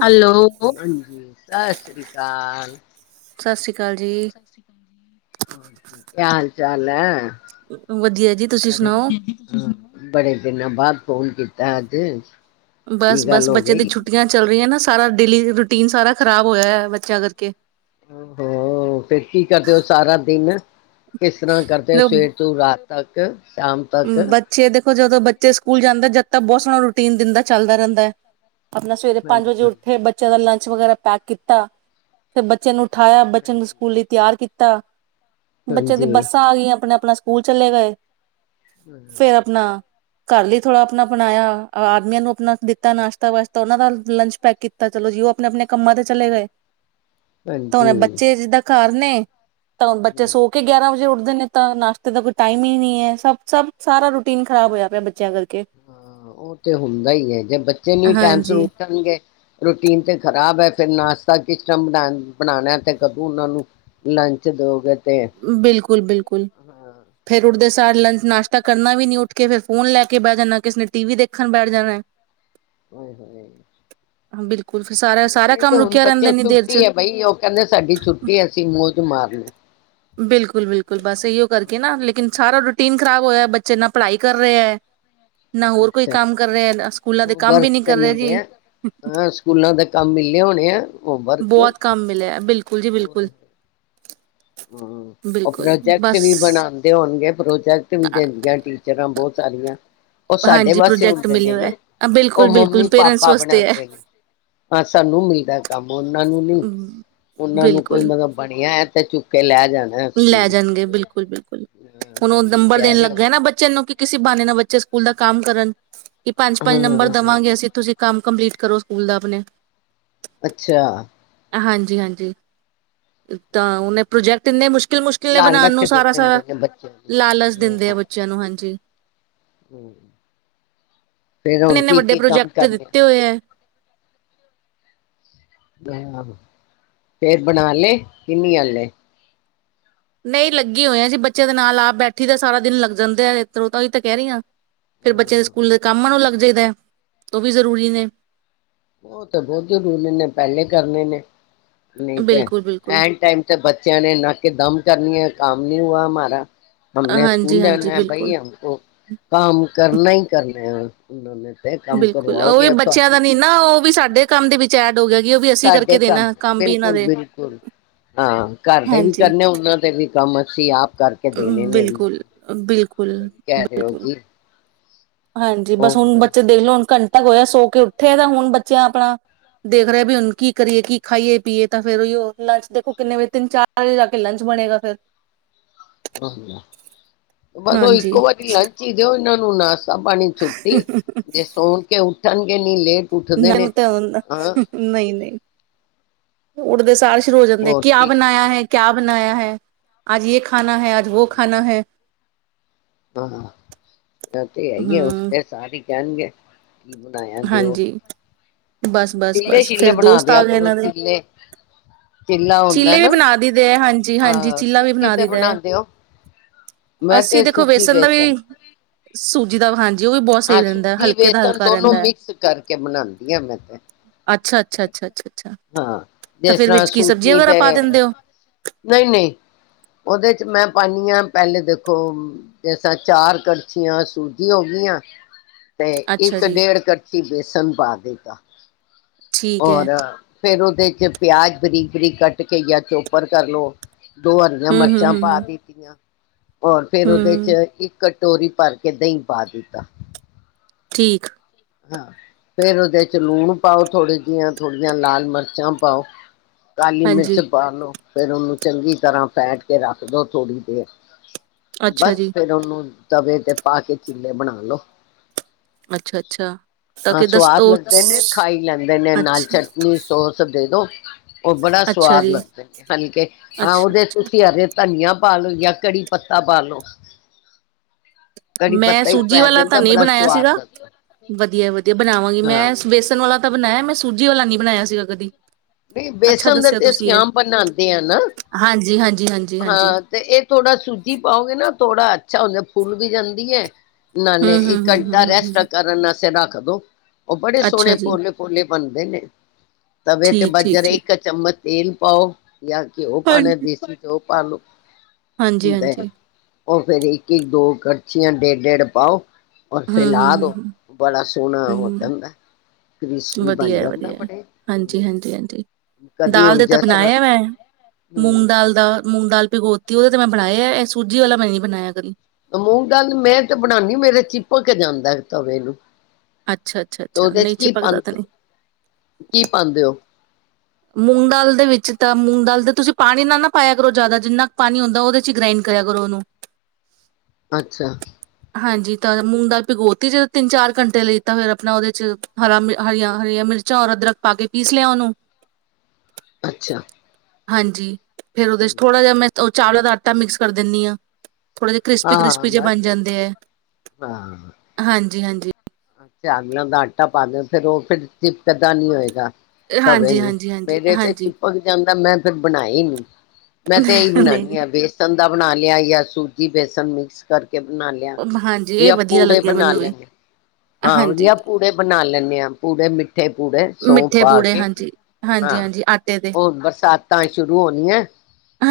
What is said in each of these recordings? Hello ਸਤਿ ਸ਼੍ਰੀ ਅਕਾਲ ਸਤਿ ਅਕਾਲ ਜੀ ਸਤਿ ਸ੍ਰੀ ਅਕਾਲ ਜੀ ਕਿਆ ਹਾਲ ਚਾਲ ਹੈ। ਵਧੀਆ ਜੀ ਤੁਸੀਂ ਬੜੇ ਸੁਣਾਓ ਹਾਂ, ਬੜੇ ਦਿਨਾਂ ਬਾਅਦ ਫੋਨ ਕੀਤਾ ਅੱਜ ਬਸ ਕੀ ਬਸ ਗੱਲ ਹੋ ਬੱਚੇ ਦੀ ਗਈ? ਛੁੱਟੀਆਂ ਚੱਲ ਰਹੀਆਂ ਨਾ ਸਾਰਾ ਡੇਲੀ ਰੂਟੀਨ ਸਾਰਾ ਖ਼ਰਾਬ ਹੋਇਆ ਹੈ ਬੱਚਿਆਂ ਕਰਕੇ ਹੋ ਫਿਰ ਕੀ ਕਰਦੇ ਹੋ ਸਾਰਾ ਦਿਨ? ਕਿਸ ਤਰ੍ਹਾਂ ਕਰਦੇ ਆ ਸਵੇਰ ਤੋਂ ਰਾਤ ਤੱਕ ਸ਼ਾਮ ਤਕ ਬੱਚੇ ਦੇਖੋ ਜਦੋਂ ਬੱਚੇ ਸਕੂਲ ਜਾਂਦੇ ਜਦ ਤਾਂ ਬਹੁਤ ਸੋਹਣਾ ਰੂਟੀਨ ਦਿੰਨ ਦਾ ਚੱਲਦਾ ਰਹਿੰਦਾ ਹੈ ਆਪਣਾ ਸਵੇਰੇ ਪੰਜ ਵਜੇ ਹਾਂਜੀ। ਉੱਠੇ ਬੱਚਿਆਂ ਦਾ ਲੰਚ ਵਗੈਰਾ ਪੈਕ ਕੀਤਾ ਫਿਰ ਬੱਚੇ ਨੂੰ ਉਠਾਇਆ ਬੱਚਿਆ ਨੂੰ ਸਕੂਲ ਲਈ ਤਿਆਰ ਕੀਤਾ ਕੀਤਾ ਬੱਚੇ ਦੀ ਹਾਂਜੀ, ਬੱਸਾਂ ਆ ਗਈਆਂ ਆਪਣੇ ਆਪਣਾ ਸਕੂਲ ਚਲੇੇ ਗਏ। ਫੇਰ ਆਪਣਾ ਘਰ ਲਈ ਥੋੜ੍ਹਾ ਆਪਣਾ ਬਣਾਇਆ, ਆਦਮੀਆਂ ਨੂੰ ਆਪਣਾ ਦਿੱਤਾ ਨਾਸ਼ਤਾ ਵਾਸ਼ਤਾ, ਉਹਨਾਂ ਦਾ ਲੰਚ ਪੈਕ ਕੀਤਾ, ਚਲੋ ਜੀ ਉਹ ਆਪਣੇ ਆਪਣੇ ਕੰਮਾਂ ਤੇ ਚਲੇ ਗਏ। ਤਾਂ ਹੁਣੇ ਹਾਂਜੀ। ਬੱਚੇ ਜਿੱਦਾਂ ਘਰ ਨੇ। ਤਾਂ ਹੁਣ ਬੱਚੇ ਹਾਂਜੀ। ਸੋ ਕੇ ਗਿਆਰਾਂ ਵਜੇ ਉੱਠ ਦਿਨੇ ਤਾਂ ਨਾਸ਼ਤੇ ਦਾ ਕੋਈ ਟਾਈਮ ਹੀ ਨਹੀ ਐ। ਸਭ ਸਭ, ਸਾਰਾ ਰੂਟੀਨ ਖਰਾਬ ਹੋਇਆ ਪਿਆ ਬੱਚਿਆਂ ਕਰ ਹਾਂ ਉਹ ਤੇ ਹੁੰਦਾ ਈ ਐ। ਜੇ ਬੱਚੇ ਨਹੀਂ ਟਾਈਮ ਸਿਰ ਹਾਂਜੀ ਉੱਠਣਗੇ ਰੂਟੀਨ ਤੇ ਖ਼ਰਾਬ ਐ। ਫਿਰ ਨਾਸ਼ਤਾ ਕਿਸ ਟਾਈਮ ਬਣਾ ਬਣਾਉਣਾ ਤੇ ਕਦੋਂ ਉਹਨਾਂ ਨੂੰ ਲੰਚ ਦਓਗੇ। ਬਿਲਕੁਲ ਬਿਲਕੁਲ ਫੇਰ ਉੱਠਦੇ ਸਾਰ ਲੰਚ ਨਾਸ਼ਤਾ ਕਰਨਾ ਵੀ ਨਹੀਂ ਉੱਠ ਕੇ ਫਿਰ ਫੋਨ ਲੈ ਕੇ ਬਹਿ ਜਾਣਾ। ਕਿਸੇ ਨੇ ਟੀ ਵੀ ਦੇਖਣ ਬੈਠ ਜਾਣਾ ਐ। ਓਏ ਹੋਏ। ਹਾਂ ਬਿਲ ਇਹ ਤੇ ਹੁਣ ਬੱਚੇ ਛੁੱਟੀ ਚ ਐ ਬਈ ਉਹ ਕਹਿੰਦੇ ਸਾਡੀ ਛੁੱਟੀ ਐ ਅਸੀ [unintelligible] ਮਾਰਲੇ। ਬਿਲਕੁਲ-ਬਿਲਕੁਲ ਬਸ ਇਹੀਓ ਕਰਕੇ ਨਾ। ਲੇਕਿਨ ਸਾਰਾ ਰੋਟ ਟੀਨ ਖ਼ਰਾਬ ਹੋਇਆ ਬੱਚੇ ਨਾ ਪੜ੍ਹਾਈ ਕਰ ਰਹੇ ਐ। ਅੱਛਾ ਕੰਮ ਵੀ ਹੋਮਵਰਕ ਨੀ ਤੇ ਕਰ ਰਹੇ ਜੀ ਮਿਲਿਆ, ਹਾਂ ਸਕੂਲਾਂ ਦੇ ਕੰਮ ਮਿਲੇ ਹੋਣੇ ਆ। ਹੋਮਵਰਕ ਬਹੁਤ ਕੰਮ ਮਿਲਿਆ ਐ। ਬਿਲਕੁਲ ਜੀ ਬਿਲਕੁਲ। ਹਾਂ ਉਹ ਬਿਲਕੁਲ ਪ੍ਰੋਜੈਕਟ ਬਸ ਵੀ ਬਣਾਉਦੇ ਹੋਣਗੇ। ਪ੍ਰੋਜੈਕਟ ਵੀ ਦਿੰਦੀਆਂ ਟੀਚਰਾਂ ਬਹੁਤ ਸਾਰੀਆਂ ਉਹ ਸਾਡੇ ਹਾਂਜੀ ਵਾਸਤੇ ਪ੍ਰੋਜੈਕਟ ਹੁੰਦੇ ਮਿਲਿਆ ਨੇ ਨਾ। ਹੋਇਆ ਬਿਲਕੁਲ ਉਹ ਬਿਲਕੁਲ ਮੰਮੀ ਪੇਰੈਂਟਸ ਪਾਪਾ ਵਾਸਤੇ ਹੈ ਬਣਾਉਂਦੇ ਨੇ। ਹਾਂ, ਸਾਨੂੰ ਮਿਲਦਾ ਐ ਕੰਮ ਉਹਨਾਂ ਉਹਨਾਂ ਨੂੰ ਕੋਈ ਬਿਲਕੁਲ ਮਤਲਬ ਬਣਿਆ ਐ ਤੇ ਚੁਪ ਲੈ ਜਾਣਗੇ। ਬਿਲਕੁਲ-ਬਿਲਕੁਲ ਹਾਂ ਹੁਣ ਉਹ ਸਹੀ ਨੰਬਰ ਕਹਿ ਦੇਣ ਰਹੇ ਲੱਗਾ ਹੋ, ਐ ਨਾ ਬੱਚੇ ਨੂੰ ਕਿ ਕਿਸੇ ਬਹਾਨੇ ਨਾਲ ਬੱਚੇ ਬੱਚੇ ਸਕੂਲ ਦਾ ਕੰਮ ਕਰਨ ਕਿ ਪੰਜ-ਪੰਜ ਨੰਬਰ ਹਾਂ। ਦੇਵਾਂਗੇ ਅਸੀਂ ਤੁਸੀਂ ਕੰਮ ਕੰਪਲੀਟ ਕਰੋ ਸਕੂਲ ਦਾ ਆਪਣੇ। ਅੱਛਾ। ਹਾਂਜੀ ਹਾਂਜੀ। ਤਾਂ ਉਹਨੇ ਪ੍ਰੋਜੈਕਟ ਇੰਨੇ ਮੁਸ਼ਕਿਲ ਮੁਸ਼ਕਿਲ ਨੇ ਬਣਾਉਣ ਲਾਲਚ ਨੂੰ ਦੇ ਸਾਰਾ ਸਾਰਾ ਦਿੰਦੇ ਨੇ ਬੱਚਿਆਂ ਨੂੰ। ਲਾਲਚ ਦਿੰਦੇ ਆ ਹਾਂ, ਬੱਚਿਆਂ ਨੂੰ ਹਾਂਜੀ। ਹੂੰ। ਫੇਰ ਹੁਣ ਇੰਨੇ ਵੱਡੇ ਕੀ-ਕੀ ਕੰਮ ਪ੍ਰੋਜੈਕਟ ਕਰਨੇ ਦਿੱਤੇ ਹੋਏ ਐ। [unintelligible] ਫੇਰ ਬਣਾ ਲਏ ਕਿ ਨਹੀਂ ਹਾਲੇ? ਨਹੀਂ ਲੱਗੀ ਹੋਈਆ ਜੀ ਬੱਚਿਆਂ ਦੇ ਨਾਲ ਆਪ ਬੈਠੀ ਤਾਂ ਸਾਰਾ ਦਿਨ ਲੱਗ ਜਾਂਦੇ ਆ ਤਰੋ ਤਾਂ ਹੀ ਤਾਂ ਕਹਿ ਰਹੀ ਹ ਫੇਰ ਬੱਚਿਆਂ ਹਾਂ। ਦੇ ਸਕੂਲ ਦੇ ਕੰਮ ਨੂੰ ਲੱਗ ਦੇਖ ਦੇ ਹਾ ਉਹ ਵੀ ਜ਼ਰੂਰੀ ਨੇ। ਉਹ ਤਾਂ ਬਹੁਤ ਜ਼ਰੂਰੀ ਨੇ ਪਹਿਲੇ ਕਰਨੇ ਨੇ। ਨਹੀਂ ਤੈ ਬਿਲਕੁਲ-ਬਿਲਕੁਲ ਐਨ ਟਾਈਮ ਤੇ ਬੱਚਿਆਂ ਨੇ ਨਾਕੇ ਦਮ ਕਰਨੀਆਂ ਕਾਮ- ਕਿਉ ਹਮਾਰਾ- ਹਮ ਨੇ ਸਕੂਲ ਹਾਂਜੀ-ਹਾਂਜੀ ਲਿਆਉਣਾ ਹੈ ਬਿਲਕੁਲ। ਬਾਈ ਹਮ ਕੋ ਕਾਮ ਕਰਨਾ ਹੀ ਕਰਨਾ ਉਹਨਾਂ ਨੇ ਤੇ ਕੰਮ ਕਰਵਾਓਗੇ ਅਬ ਤੁਹਾਡੀ- ਤਾਂ ਉਹ ਵੀ ਸਾਡੇ ਕੰਮ ਦੇ ਵਿੱਚ ਐਡ ਹੋ ਗਿਆ- ਕਿ ਉਹ ਵੀ ਅਸੀਂ ਕਰਕੇ ਸਾਡੇ ਕੰਮ ਦੇਣਾ ਵੀ ਇਹਨਾਂ ਬਿਲਕੁਲ ਦੇ ਬਿਲਕੁਲ, ਹਾਂ ਘਰ ਦੇ ਵੀ ਹਾਂਜੀ ਕਰਨੇ ਉਹਨਾਂ ਦੇ ਵੀ- ਕੰਮ ਅਸੀਂ ਆਪ ਕਰਕੇ ਦੇਣੇ ਨੇ ਉਹਨਾਂ ਬਿਲਕੁਲ ਨੂੰ ਬਿਲਕੁ। ਸਹੀ ਕਹਿ ਰਹੇ ਹੋ ਜੀ। ਹਾਂਜੀ ਬਸ ਹੁਣ ਬੱਚੇ ਹੋਰ ਦੇਖ ਲਓ ਹੁਣ ਘਣ- ਤ ਗ ਹੋਇਆ ਸੋ ਕੇ ਉੱਠੇ ਤਾਂ ਹੁਣ ਬੱਚਿਆਂ ਆਪਣਾ ਦੇਖ ਰਿਹਾ ਵੀ ਹੁਣ ਕੀ ਕਰੀਏ ਕੀ ਖਾਈਏ ਪੀਏ ਤਾਂ ਫੇਰ ਉ ਉਹ ਲੰਚ ਦੇਖੋ ਕਿੰਨੇ ਵਜੇ ਤਿੰਨ ਚਾਰ ਵਜੇ ਜਾ ਕੇ ਲੰਚ ਬਣੇਗਾ ਫਿਰ [inaudible] ਬਸ ਉਹ ਹਾਂਜੀ ਇੱਕੋ ਵਾਰੀ ਲੰਚ ਹੀ ਦੇਉ ਇਨੂੰ [unintelligible] ਚਾ ਪਾਣੀ ਛੁੱਟੀ ਜੇ ਸੋਨ ਕੇ ਉੱਠਣ- ਇਨੀ ਲੇਟ ਉੱਠਦੇ ਨੇ ਮੈਨੂੰ ਤਾਂ ਹੂੰਦਾ ਹਾਂ ਨਹੀਂ ਨਹੀਂ। ਉੱਡਦੇ ਸਾਰ ਹੀ ਸ਼ੁਰੂ ਹੋ ਜਾਂਦੇ ਹੋਰ ਕਿਆ ਕੀ ਬਣਾਇਆ ਹੈ, ਕਿਆ- ਬਣਾਇਆ ਹੈ। ਅਜ ਯੇ ਖ਼ਾਨਾ ਖਾਨਾ ਹੈ, ਆਜ ਵੋ ਖਾਣਾ ਹੈ। ਆਹਾ ਇਹ ਤੇ ਹੈ ਹੀ ਹੈ ਹਮ ਉਠਦੇ ਸਾਰ ਹੀ- ਕਹਿਣਗੇ- ਕੀ ਬਣਾਇਆ ਦਿਓ? ਹਾਂਜੀ ਬਸ ਬਸ ਚਿੱਲੇ ਬਸ ਸ਼ੀਲੇ ਫੇਰ ਬਣਾ ਦਿਆ ਕਰੋ ਚਿੱਲੇ। ਚਿੱਲਾ ਹੁੰਦਾ ਚਿੱਲੇ ਵੀ ਨਾ ਬਣਾ ਦਈ ਦੇ ਐ ਹਾਂਜੀ ਹਾਂਜੀ ਹਾਂ ਚਿੱਲਾ ਵੀ ਕਿਸੀ ਬਣਾ ਤੇ ਦਈ ਦਾ ਹੈ ਬਣਾਉਂਦੇ ਹੋ ਅਸੀਂ ਤੇ- ਵੇਸਣ ਦਾ ਵੀ- ਸੂਜੀ ਦਾ ਵਿ ਹਾਂ ਜੀ ਹਾਂ ਸੂਜੀ ਵੇਸਣ ਦੋਨੋ ਹੈ ਮਿਕਸ ਕਰਕੇ ਬਣਾਦੀ ਆਂ ਮੈਂ ਤੇ। ਅੱਛਾ ਅੱਛਾ ਅੱਛਾ ਅੱਛਾ ਅੱਛਾ ਤਾਂ ਫਿਰ ਵਿੱਚ ਕੀ ਸਬਜੀ ਜੀ ਤੇ ਨਹੀਂ-ਨਹੀਂ ਉਹਦੇ ਚ ਮੈਂ ਪਾਨੀ ਆ- ਪਹਿਲੇ ਦੇਖੋ, ਜੈਸਾ ਚਾਰ ਕੜਛੀਆਂ ਸੂਜੀ ਹੋ ਗਈਆਂ। ਤੇ ਅੱਛਾ ਇੱਕ ਜੀ ਡੇਢ ਕੜਛੀ ਬੇਸਣ ਪਾ ਦਿੱਤਾ। ਠੀਕ ਹੈ ਔਰ ਫੇਰ ਉਹਦੇ ਚ ਪਿਆਜ ਬਰੀਕ-ਬਰੀਕ ਕੱਟ ਕੇ ਯਾ ਚੋਪਰ ਕਰ ਲੋ। ਦੋ ਹਰੀਆਂ ਹਮ ਹਮ ਮਰਚਾਂ ਪਾ ਹਮ ਦਿਤੀਆਂ। ਹੋਰ ਫੇਰ ਉਹਦੇ ਚ ਹਮ ਇੱਕ ਕਰ ਟੋਰੀ ਭਰ ਕੇ ਦਹੀਂ ਪਾ ਦਿੱਤਾ। ਠੀਕ। ਹਾਂ ਫੇਰ ਉਹਦੇ ਚ ਲੂਣ ਪਾਓ, ਥੋੜ੍ਹੀ ਜਿਹੀਆਂ ਥੋੜ੍ਹੀਆਂ ਲਾਲ ਮਰਚਾਂ ਪਾਓ। ਕਾਲੀ ਮਿਰਚ ਹਾਂਜੀ ਪਾ ਲੋ। ਫੇਰ ਉਹਨੂੰ ਚੰਗੀ ਤਰ੍ਹਾਂ ਫੈਟ ਕੇ ਰੱਖ ਦੋ ਥੋੜ੍ਹੀ ਦੇਰ। ਅੱਛਾ ਬੱਸ ਜੀ ਫੇਰ ਉਹਨੂੰ ਤਵੇ ਤੇ ਪਾ ਕੇ ਚਿੱਲੇ ਬਣਾ ਲਓ। ਅੱਛਾ ਅੱਛਾ ਤਾਂ ਹਾਂ ਕਿ ਦਸ ਸਵਾਦ ਤੋਂ ਲੱਗਦੇ ਨੇ, ਖਾ ਈ ਲੈਂਦੇ ਨੇ, ਨਾਲ ਅੱਛਾ ਚਟਨੀ ਸੋਸ ਦੇ ਦੋ। ਉਹ ਬੜਾ ਅੱਛਾ ਸਵਾਦ ਜੀ, ਲੱਗਦੇ ਨੇ, ਹਲਕੇ ਹਾਂ ਉਹਦੇ ਅੱਛਾ-ਅੱਛਾ ਤੁਸੀ ਹਰੇ ਧਨੀਆ ਪਾ ਲੋ ਜਾਂ ਕੜ੍ਰੀ ਪੱਤਾ ਪਾ ਲੋ। ਕੜੀ ਮੈਂ ਪੱਤਾ ਹੀ ਸੂਜੀ ਪੈ ਵਾਲਾ ਤਾਂ ਜਾਂਦਾ ਨਹੀ ਬੜਾ ਬਨਾਈਆਂ ਸਵਾਦ ਸੀਗਾ। ਲੱਗਦਾ ਵਧੀਆ ਐ ਵਧੀਆ, ਬਨਾਵਾਂਗੀ ਹਾਂ। ਮੈਂ ਬੇਸਨ ਵਾਲਾ ਤਾਂ ਬਣਾਇਆ ਮੈਂ ਸੁਜੀ ਸੂਜੀ ਵਾਲਾ ਨੀ ਬਨਾਇਆ ਸੀਗਾ ਕਦੀ। ਬਈ ਅੱਛਾ ਬੇਸਣ ਦੇ ਦੱਸਿਆ ਤੇ ਤੁਸੀਂ ਅਸੀਂ ਇਹ ਆਮ ਬਨਾਦੇ ਆਂ ਨਾ। ਹਾਂਜੀ-ਹਾਂਜੀ-ਹਾਂਜੀ-ਹਾਂਜੀ ਹਾਂ ਤੇ ਇਹ ਥੋੜਾ ਸੂਜੀ ਪਾਓਗੇ ਨਾ ਥੋੜਾ ਅੱਛਾ ਹੁੰਦਾ, ਫੁਲ ਵੀ ਜਾਂਦੀ ਐ। ਨਾਨੇ ਇੱਕ ਅੰਟਾ ਹੈਸਟ ਹੂੰ-ਹੂੰ-ਹੂੰ-ਹੂੰ-ਹੂੰ-ਹੂੰ। ਕਰਨ ਆਸਤੇ ਰੱਖ ਕਦੋ ਉਹ ਬੜੇ ਸੋਹਣੇ ਅੱਛਾ ਜੀ ਪੋਲੇ-ਪੋਲੇ ਬਨਦੇ ਨੇ। ਤਵੇ ਤੇ ਬਸ ਜਰਾ ਠੀਕ-ਠੀਕ-ਠੀਕ ਇੱਕ ਚਮਚ ਤੇਲ ਪਾਓ। ਯਾ ਘਿਓ ਪਾਨਾ ਐ ਦੇਸੀ ਉਹ ਪਾ ਲੋ। ਹਾਂਜੀ -ਹਾਂਜੀ। ਓ ਫਿਰ ਇੱਕ -ਇੱਕ, ਦੋ ਕਰਛੀਆਂ ਡੇਢ- ਡੇਢ ਪਾਓ। ਔਰ ਫੈਲਾ ਦੋ, ਹੂੰ-ਹੂੰ-ਹੂੰ-ਹੂੰ ਬੜਾ ਸੋਹਣਾ ਹੋ ਜਾਂਦੈ। ਵਧੀਆ ਹੈ, ਵਧੀਆ ਹਾਂਜੀ -ਹਾਂਜੀ, ਹਾਂਜੀ ਕਦੀ ਦਾਲ ਹੁਣ ਦੇ ਤਾਂ ਜਿਸ ਤਰ੍ਹਾਂ ਬਣਾਏਆ ਮੈਂ ਮੂੰਗ ਹੂੰ ਦਾਲ ਦਾ ਮੂੰਗ ਦਾਲ ਪਿਗੋਤੀ, ਉਹਦੇ ਤੇ ਮੈਂ ਬਣਾਇਆ ਇਹ ਸੂਜੀ ਵਾਲਾ ਮੈਂ ਨੀ ਬਣਾਇਆ ਕਦੀ। ਮੂੰਹ ਦਾਲ ਮੈਂ ਤੇ ਬਣਾਉਦੀ ਮੇਰੇ ਚਿਪਕ ਜਾਂਦਾ ਤਵੇ ਨੂੰ ਤੇ ਅੱਛਾ-ਅੱਛਾ-ਅੱਛਾ ਉਹਦੇ ਚ ਨਹੀਂ ਕੀ ਚਿਪਕਦਾ ਤਾਂ ਨਹੀਂ ਪਾਂਦੇ, ਕੀ ਪਾਉਂਦੇ ਹੋ? ਮੂੰਗ ਦਾਲ ਦੇ ਵਿੱਚ ਤਾਂ, ਮੂੰਗ ਦਾਲ ਦੇ ਤੁਸੀਂ ਪਾਣੀ ਨਾ- ਨਾ ਪਾਇਆ ਕਰੋ ਜ਼ਿਆਦਾ, ਜਿੰਨਾ ਕੁ ਪਾਣੀ ਹੁੰਦਾ ਉਹਦੇ ਚ ਗ੍ਰਾਇੰਡ ਕਰਿਆ ਕਰੋ ਉਹਨੂੰ। ਅੱਛਾ। ਹਾਂਜੀ ਤਾਂ ਮੂੰਗ ਦਾਲ ਭਿਗੋਤੀ ਜਦੋਂ, ਤਿੰਨ ਚਾਰ ਘੰਟੇ ਲਈ ਤਾਂ ਫਿਰ ਆਪਣਾ ਉਹਦੇ 'ਚ ਹਰਾ ਮ ਹਰੀਆਂ -ਹਰੀਆਂ ਮਿਰਚਾਂ ਔਰ ਅਦਰਕ ਪਾ ਕੇ ਪੀਸ ਲਿਆ ਉਹਨੂੰ। ਅੱਛਾ। ਹਾਂਜੀ। ਫੇਰ ਉਹਦੇ ਚ ਥੋੜ੍ਹਾ ਜਹਾ ਮੈਂ ਉਹ ਚਾਵਲਾਂ ਦਾ ਆਟਾ ਮਿਕਸ ਕਰ ਦਿੰਨੀ ਹਾਂ ਥੋੜੇ ਜਹੇ ਕ੍ਰਿਸਪੀ ਹਾਂ ਕ੍ਰਿਸਪੀ ਜਹੇ ਬਨ ਬਸ ਜਾਂਦੇ ਹਾਂਜੀ ਹਾਂਜੀ। ਚਾਵਲਾਂ ਦਾ ਆਟਾ ਪਾ ਦਿਓ, ਫਿਰ ਉਹ ਫਿਰ ਚਿਪਕ ਦਾਂ ਨੀ ਹੋਏਗਾ। ਤਵੇ ਹਾਂਜੀ ਨੂੰ ਹਾਂਜੀ ਹਾਂਜੀ ਮੇਰੇ ਤੇ ਹਾਂਜੀ ਚਿਪਕ ਜਾਂਦਾ, ਮੈਂ ਫਿਰ ਬਣਾਈ ਨਹੀਂ ਮੈਂ ਤੇ ਇਹੀ ਨਹੀਂ ਬਣਾਉਨੀ ਆ ਬੇਸਨ ਦਾ ਬਣਾ ਲਿਆ ਯਾ, ਸੂਜੀ -ਬੇਸਨ ਮਿਕਸ ਕਰਕੇ ਕੇ ਬਣਾ ਲਿਆ ਨਹੀਂ ਹਾਂਜੀ ਇਹ ਜਾਂ ਵਧੀਆ ਪੂੜੇ ਲੱਗਿਆ ਬਣਾ ਮੈਨੂੰ ਵੀ ਲੈਣੇ ਹਾਂ ਵਧੀਆ ਹਾਂਜੀ ਪੂੜੇ ਬਣਾ ਲੈਂਦੇ ਹਾਂ, ਪੂੜੇ ਮਿੱਠੇ ਪੂੜੇ ਸੌਂਫ ਮਿੱਠੇ ਪਾ ਪੂੜੇ ਕੇ, ਹਾਂਜੀ ਹਾਂਜੀ ਹਾਂ ਹਾਂਜੀ ਆਟੇ ਦੇ ਹੋਰ ਬਰਸਾਤਾਂ ਸ਼ੁਰੂ ਹੋਣੀਆਂ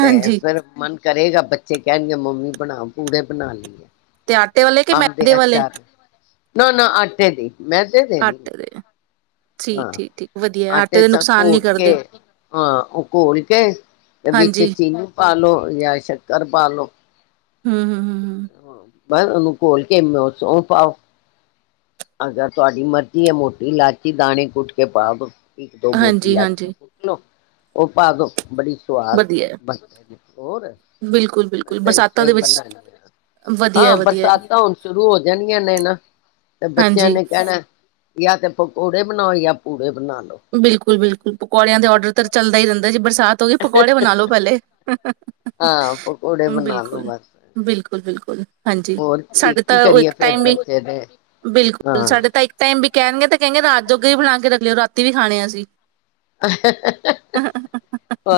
ਤੇ ਫਿਰ ਕਰੇਗਾ ਬੱਚੇ ਕਹਿਣਗੇ ਮੰਮੀ ਬਣਾ ਪੂੜੇ ਬਣਾ ਲਈਏ ਤੇ ਆਟੇ ਵਾਲੇ ਕਿ ਅੰਬ ਦੇ ਮੈਦੇ ਵਾਲੇ ਅਚਾਰ ਨਾ -ਨਾ ਅੱਟੇ ਦੇ ਮੇਦੇ ਦੇ ਨਹੀਂ? ਆਟੇ ਦੇ ਠੀਕ, ਹਾਂ ਠੀਕ, ਠੀਕ ਵਧੀਆ ਆਟੇ ਦੇ ਚ ਨੁਕਸਾਨ ਨੀ ਘੋਲ ਕੇ, ਕਰਦੇ ਹਾਂ ਉਹ ਘੋਲ ਕੇ, ਵਿੱਚ ਹਾਂਜੀ ਚੀਨੀ ਪਾਲੋ ਜਾਂ ਸ਼ੱਕਰ ਪਾਲੋ ਹਮ -ਹਮ- ਹਮ। ਹਾਂ [inaudible] ਬਸ ਉਹਨੂੰ ਘੋਲ ਕੇ, ਸੌਂਫ ਪਾਓ। ਅਗਰ ਤੁਹਾਡੀ ਮਰਜ਼ੀ ਆ ਮੋਟੀ ਇਲਾਚੀ ਦਾਣੇ ਕੁੱਟ ਕੇ ਪਾ ਦੋ ਇੱਕ ਦੋ ਮੋਟੀ ਹਾਂਜੀ, ਲਾਚੀ ਹਾਂਜੀ ਕੁੱਟ ਦੋ ਉਹ ਪਾਦੋ ਬੜੀ ਸਵਾਦ ਵਧੀਆ ਬਣਦੇ ਨੇ, ਹੋਰ ਬਿਲਕੁਲ, ਮੈਂ ਬਿਲਕੁਲ ਤਾਂ ਇਸ ਬਰਸਾਤਾਂ ਤਰ ਦੇ ਵਿੱਚ ਬ ਵਧੀਆ, ਹੈ, ਹਾਂ ਵਧੀਆ ਹੈ। ਬਰਸਾਤਾਂ ਹੁਣ ਸ਼ੁਰੂ ਹੋ ਜਾਣੀਆਂ ਨੇ ਨਾ ਬੱਚਿਆਂ ਹਾਂਜੀ ਨੇ ਕਹਿਣਾ ਜਾਂ ਤੇ ਪਕੌੜੇ ਬਣਾਓ ਜਾਂ ਪੂੜੇ ਬਣਾ ਲੋ ਬਿਲਕੁਲ -ਬਿਲਕੁਲ ਪਕੌੜਿਆਂ ਦੇ ਔਡਰ ਤਾਂ ਚੱਲਦਾ ਹੀ ਰਹਿੰਦਾ ਜੀ ਬਰਸਾਤ ਹੋ ਗਈ ਪਕੌੜੇ ਬਣਾ ਲੋ ਪਹਿਲੇ ਹਾਂ ਪਕੌੜੇ ਬਣਾ ਲੋ ਬਿਲਕੁਲ, ਬਸ ਬਿਲਕੁਲ, ਬਿਲਕੁਲ ਹਾਂਜੀ, ਹੋਰ ਕੀ ਸਾਡੇ ਕੀ ਤਾਂ ਕਰੀਏ ਇੱਕ ਫੇਰ ਟਾਈਮ ਵੀ ਬੱਚੇ ਦੇ ਬਿਲਕੁਲ ਹਾਂ ਸਾਡੇ ਤਾਂ ਇੱਕ ਟਾਈਮ ਵੀ ਕਹਿਣਗੇ ਤੇ ਕਹਿੰਗੇ ਰਾਤ ਜੋਗੇ ਵੀ ਬਣਾ ਕੇ ਰੱਖਿਓ ਰਾ ਤੀ ਵੀ ਖਾਣੇ ਅਸੀਂ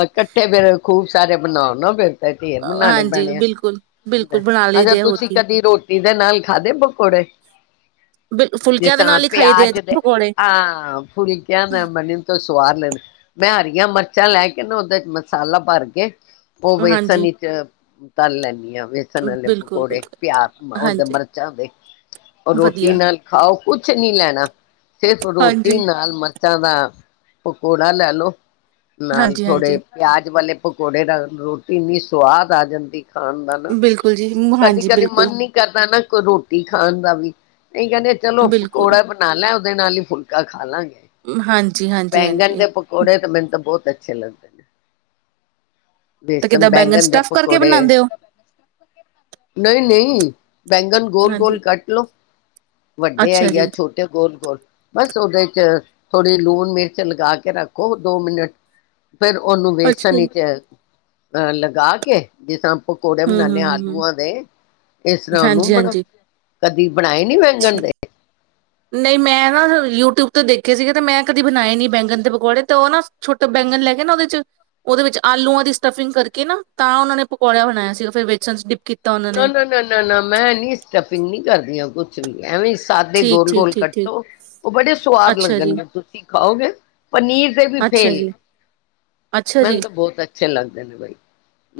ਇਕੱਠੇ ਫੇਰ ਖੂਬ ਸਾਰੇ ਬਣਾਓ ਨਾ ਫੇਰ ਢੇਰ ਮਨਾਣੇ ਹਾਂਜੀ ਪੈਣੇ ਆ ਬਿਲਕੁਲ, ਬਿਲਕੁਲ ਬਣਾ ਲਈ ਅਗਰ ਦੇ ਆ, ਹੋਰ ਤੁਸੀਂ ਕੀ ਕਦੀ ਰੋਟੀ ਦੇ ਨਾਲ ਖਾਦੇ ਪਕੌੜੇ ਬਿਲ ਜਿਸ ਫੁਲਕਿਆਂ ਦੇ ਤਰਾ ਨਾਲ ਹੀ ਖਾਈ ਆ ਜੀ ਪਿਆਜ ਦੇ ਪਕੌੜੇ ਹਾਂ ਫੁਲਕਿਆਂ ਦਾ ਬਣੀ ਤੁਸੀਂ ਬਾਹਰ ਲੈਣਾ ਮੈਂ ਹਰੀਆਂ ਮਿਰਚਾਂ ਲੈ ਕੇ ਨਾ ਉਹਦੇ ਚ ਮਸਾਲਾ ਭਰ ਕੇ ਉਹ ਹਾਂਜੀ ਵੇਸਨੀ ਚ ਤਲ ਲੈਂਨੀ ਆ ਬੇਸਣ ਵਾਲੇ ਬਿਲਕੁਲ ਪਕੌੜੇ ਬਿਲਕੁਲ ਪਿਆ ਉਹਦੇ ਹਾਂਜੀ ਮਿਰਚਾਂ ਦੇ ਉਹ ਰੋਟੀ ਵਧੀਆ ਨਾਲ ਖਾਓ ਕੁਛ ਕੀ ਲੈਣਾ। ਸਿਰਫ ਰੋਟੀ ਹਾਂਜੀ ਨਾਲ ਮ ਮਿਰਚਾ ਦਾ ਪਕੌੜਾ ਲੈਲੋ ਨਾਲ ਹਾਂਜੀ ਥੋੜੇ ਹਾਂਜੀ ਪਿਆਜ ਵਾਲੇ ਪਕੌੜੇ ਦਾ ਰੋਟੀ ਇੰਨੀ ਸਵਾਦ ਆ ਜਾਂਦੀ। ਖਾਣ ਦਾ ਨਾ ਬਿਲਕੁਲ ਜੀ ਕਦੀ ਹਾਂਜੀ ਕਦੇ ਬਿਲਕੁਲ ਮਨ ਨੀ ਕਰਦਾ ਨਾ ਕੋ ਰੋਟੀ ਖਾਣ ਦਾ ਵੀ ਨਹੀਂ ਕਹਿੰਦੇ ਚਲੋ ਬਿਲਕੁਲ ਪਕੌੜਾ ਬਣਾ ਲੈ ਦੇ ਨਾਲ ਹੀ ਫੁਲਕਾ ਖਾ ਲਾਂਗੇ। ਹਾਂਜੀ, ਹਾਂਜੀ ਬੈਂਗਣ ਹਾਂਜੀ ਦੇ ਪਕੌੜੇ ਤੇ ਮੈਨੂੰ ਤਾਂ ਬਹੁਤ ਚੱਲੋ, ਤਾਂ ਬੇਸਣ ਕਿੱਦਾਂ ਬੈਂਗਨ ਬੈਂਗਣ ਦੇ ਸਟਫ ਕਰਕੇ ਪਕੌੜੇ ਬਣਾਉਂਦੇ ਹੋ ਨਹੀਂ-ਨਹੀ, ਬੈਂਗਣ ਗੋਲ ਗੋਲ ਹਾਂਜੀ ਕੱਟ ਲੋੋ ਵੱਡੇ ਹੈ ਅੱਛਾ ਜਾਂ ਜੀ ਛੋਟੇ ਗੋਲ-ਗੋਲ, ਬਸ ਉਹਦੇ ਚ ਥੋੜੀ ਲੂਣ ਮਿਰਚ ਲਗਾ ਕੇ ਰੱਖੋ ਦੋ ਮਿੰਟ ਫਿਰ ਉਹਨੂੰ ਅੱਛਾ ਵੇਸਣ ਜੀ ਚ ਅਹ ਲਗਾ ਕੇ ਜਿਸ ਤਾਂ ਪਕੌੜੇ ਹੂੰ ਬਨਾਨੇ ਹੂੰ ਆ ਹੂੰ ਆਲੂਆਂ ਦੇ ਇਸ ਤਰ੍ਹਾਂ ਉਹਨੂੰ ਹਾਂਜੀ ਬਣਾ ਹਾਂਜੀ ਕਦੀ ਬਣਾਏ ਨੀ ਬੈਗਣ ਠੀਕ। ਦੇ ਨਹੀਂ ਮੈਂ ਨਾ ਯੂਟਿਊਬ ਤੇ ਦੇਖੇ ਸੀਗੇ ਤੇ ਮੈਂ ਕਦੀ ਬਣਾਏ ਨੀ ਬੈਂਗਣ ਦੇ ਪਕੌੜੇ ਤੇ ਉਹ ਨਾ ਛੋਟਾ ਬੈਂਗਨ ਲੈ ਕੇ ਨਾ ਉਹਦੇ ਚ ਉਹਦੇ ਵਿੱਚ ਆਲੂਆਂ ਦੀ ਸਟੱਫਿੰਗ ਕਰਕੇ ਨਾ ਤਾਂ ਉਹਨਾਂ ਨੇ ਪਕੌੜਾ ਬਣਾਇਆ ਸੀਗਾ ਫਿਰ ਵੇਸਣ ਚ ਡਿਪ ਕੀ ਨਾ- ਨਾ- ਨਾ- ਨਾ-ਨਾ ਮੈਂ ਨੀ ਸਟੱਫਿੰਗ ਨੀ ਕਰਦੀ ਹਾਂ ਕੁ ਐਵੇਂ ਸੀ। ਸਾਦੇ ਠੀਕ ਗੋਲ ਠੀਕ ਗੋਲ ਠੀਕ ਠੀਕ ਕੱਟੋ, ਉਹ ਬੜੇ ਸੁਵਾਦ ਅੱਛਾ ਜੀ, ਲੱਗਣਗੇ ਤੁਸੀਂ ਖਾਓਗੇ ਪਨੀਰ ਦੇ ਵੀ ਅੱਛਾ ਫੇਲ ਜੀ, ਅੱਛਾ ਮੈਨੂੰ ਜੀ, ਤਾਂ ਬਹੁਤ ਅੱਛੇ ਲੱਗਦੇ ਨੇ ਬਈ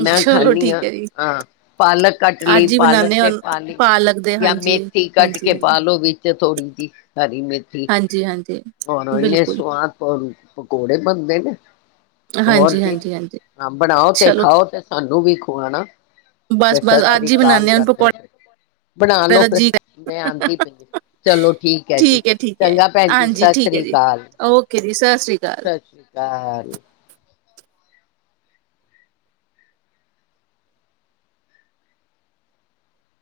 ਮੈਂ ਚਲੋ ਖਾਂਨੀ ਠੀਕ ਹਾਂ, ਹੈ ਜੀ। ਹਾਂ। ਪਾਲਕ ਕੱਟ ਲਈ ਅੱਜ ਹੀ ਪਾਲਕ ਬਣਾਨੇ ਆ ਤੇ ਪਾ ਲਈ ਪਾਲਕ ਦੇ ਜਾਂ ਹਾਂਜੀ, ਮੇਥੀ ਕੱਟ ਹਾਂਜੀ, ਕੇ ਪਾ ਹਾਂਜੀ, ਲੋੋ ਵਿੱਚ ਥੋੜ੍ਹੀ ਜਿਹੀ ਹਰੀ ਮੇਥੀ ਹਾਂਜੀ, ਹਾਂਜੀ। ਹੋਰ ਇਹਨੇ ਬਿਲਕੁਲ, ਸਵਾਦ ਪਕੌੜੇ ਬਣਦੇ ਨੇ। ਹੋਰ ਹਾਂਜੀ, ਜੀ ਹਾਂਜੀ, ਹਾਂਜੀ ਹਾਂ ਬਣਾਓ ਤੇ ਚਲੋ ਖਾਓ ਤੇ ਸਾਨੂੰ ਵੀ ਖੁਆਣਾ ਸਤਿ ਬਸ, ਬਸ ਅੱਜ ਸ੍ਰੀ ਹੀ ਅਕਾਲ ਬਣਾਨੇ ਆ ਹੁਣ ਕਰ ਪਕੌੜੇ ਬਣਾ ਲਓ ਦਾ ਫਿਰ ਜੀ ਮੈਂ ਆਉਂਦੀ ਪਈ, ਚਲੋ ਠੀਕ ਹੈ ਜੀ ਠੀਕ ਹੈ, ਚੰਗਾ ਭੈਣ ਜੀ ਹਾਂਜੀ ਸਸ ਠੀਕ ਹੈ ਰੀ ਜੀ। ਕਾਲ- ਓਕੇ ਜੀ, ਸਤਿ ਸ਼੍ਰੀ ਅਕਾਲ। ਸਸ ਰੀ ਕਾਲ। ਕਾਲ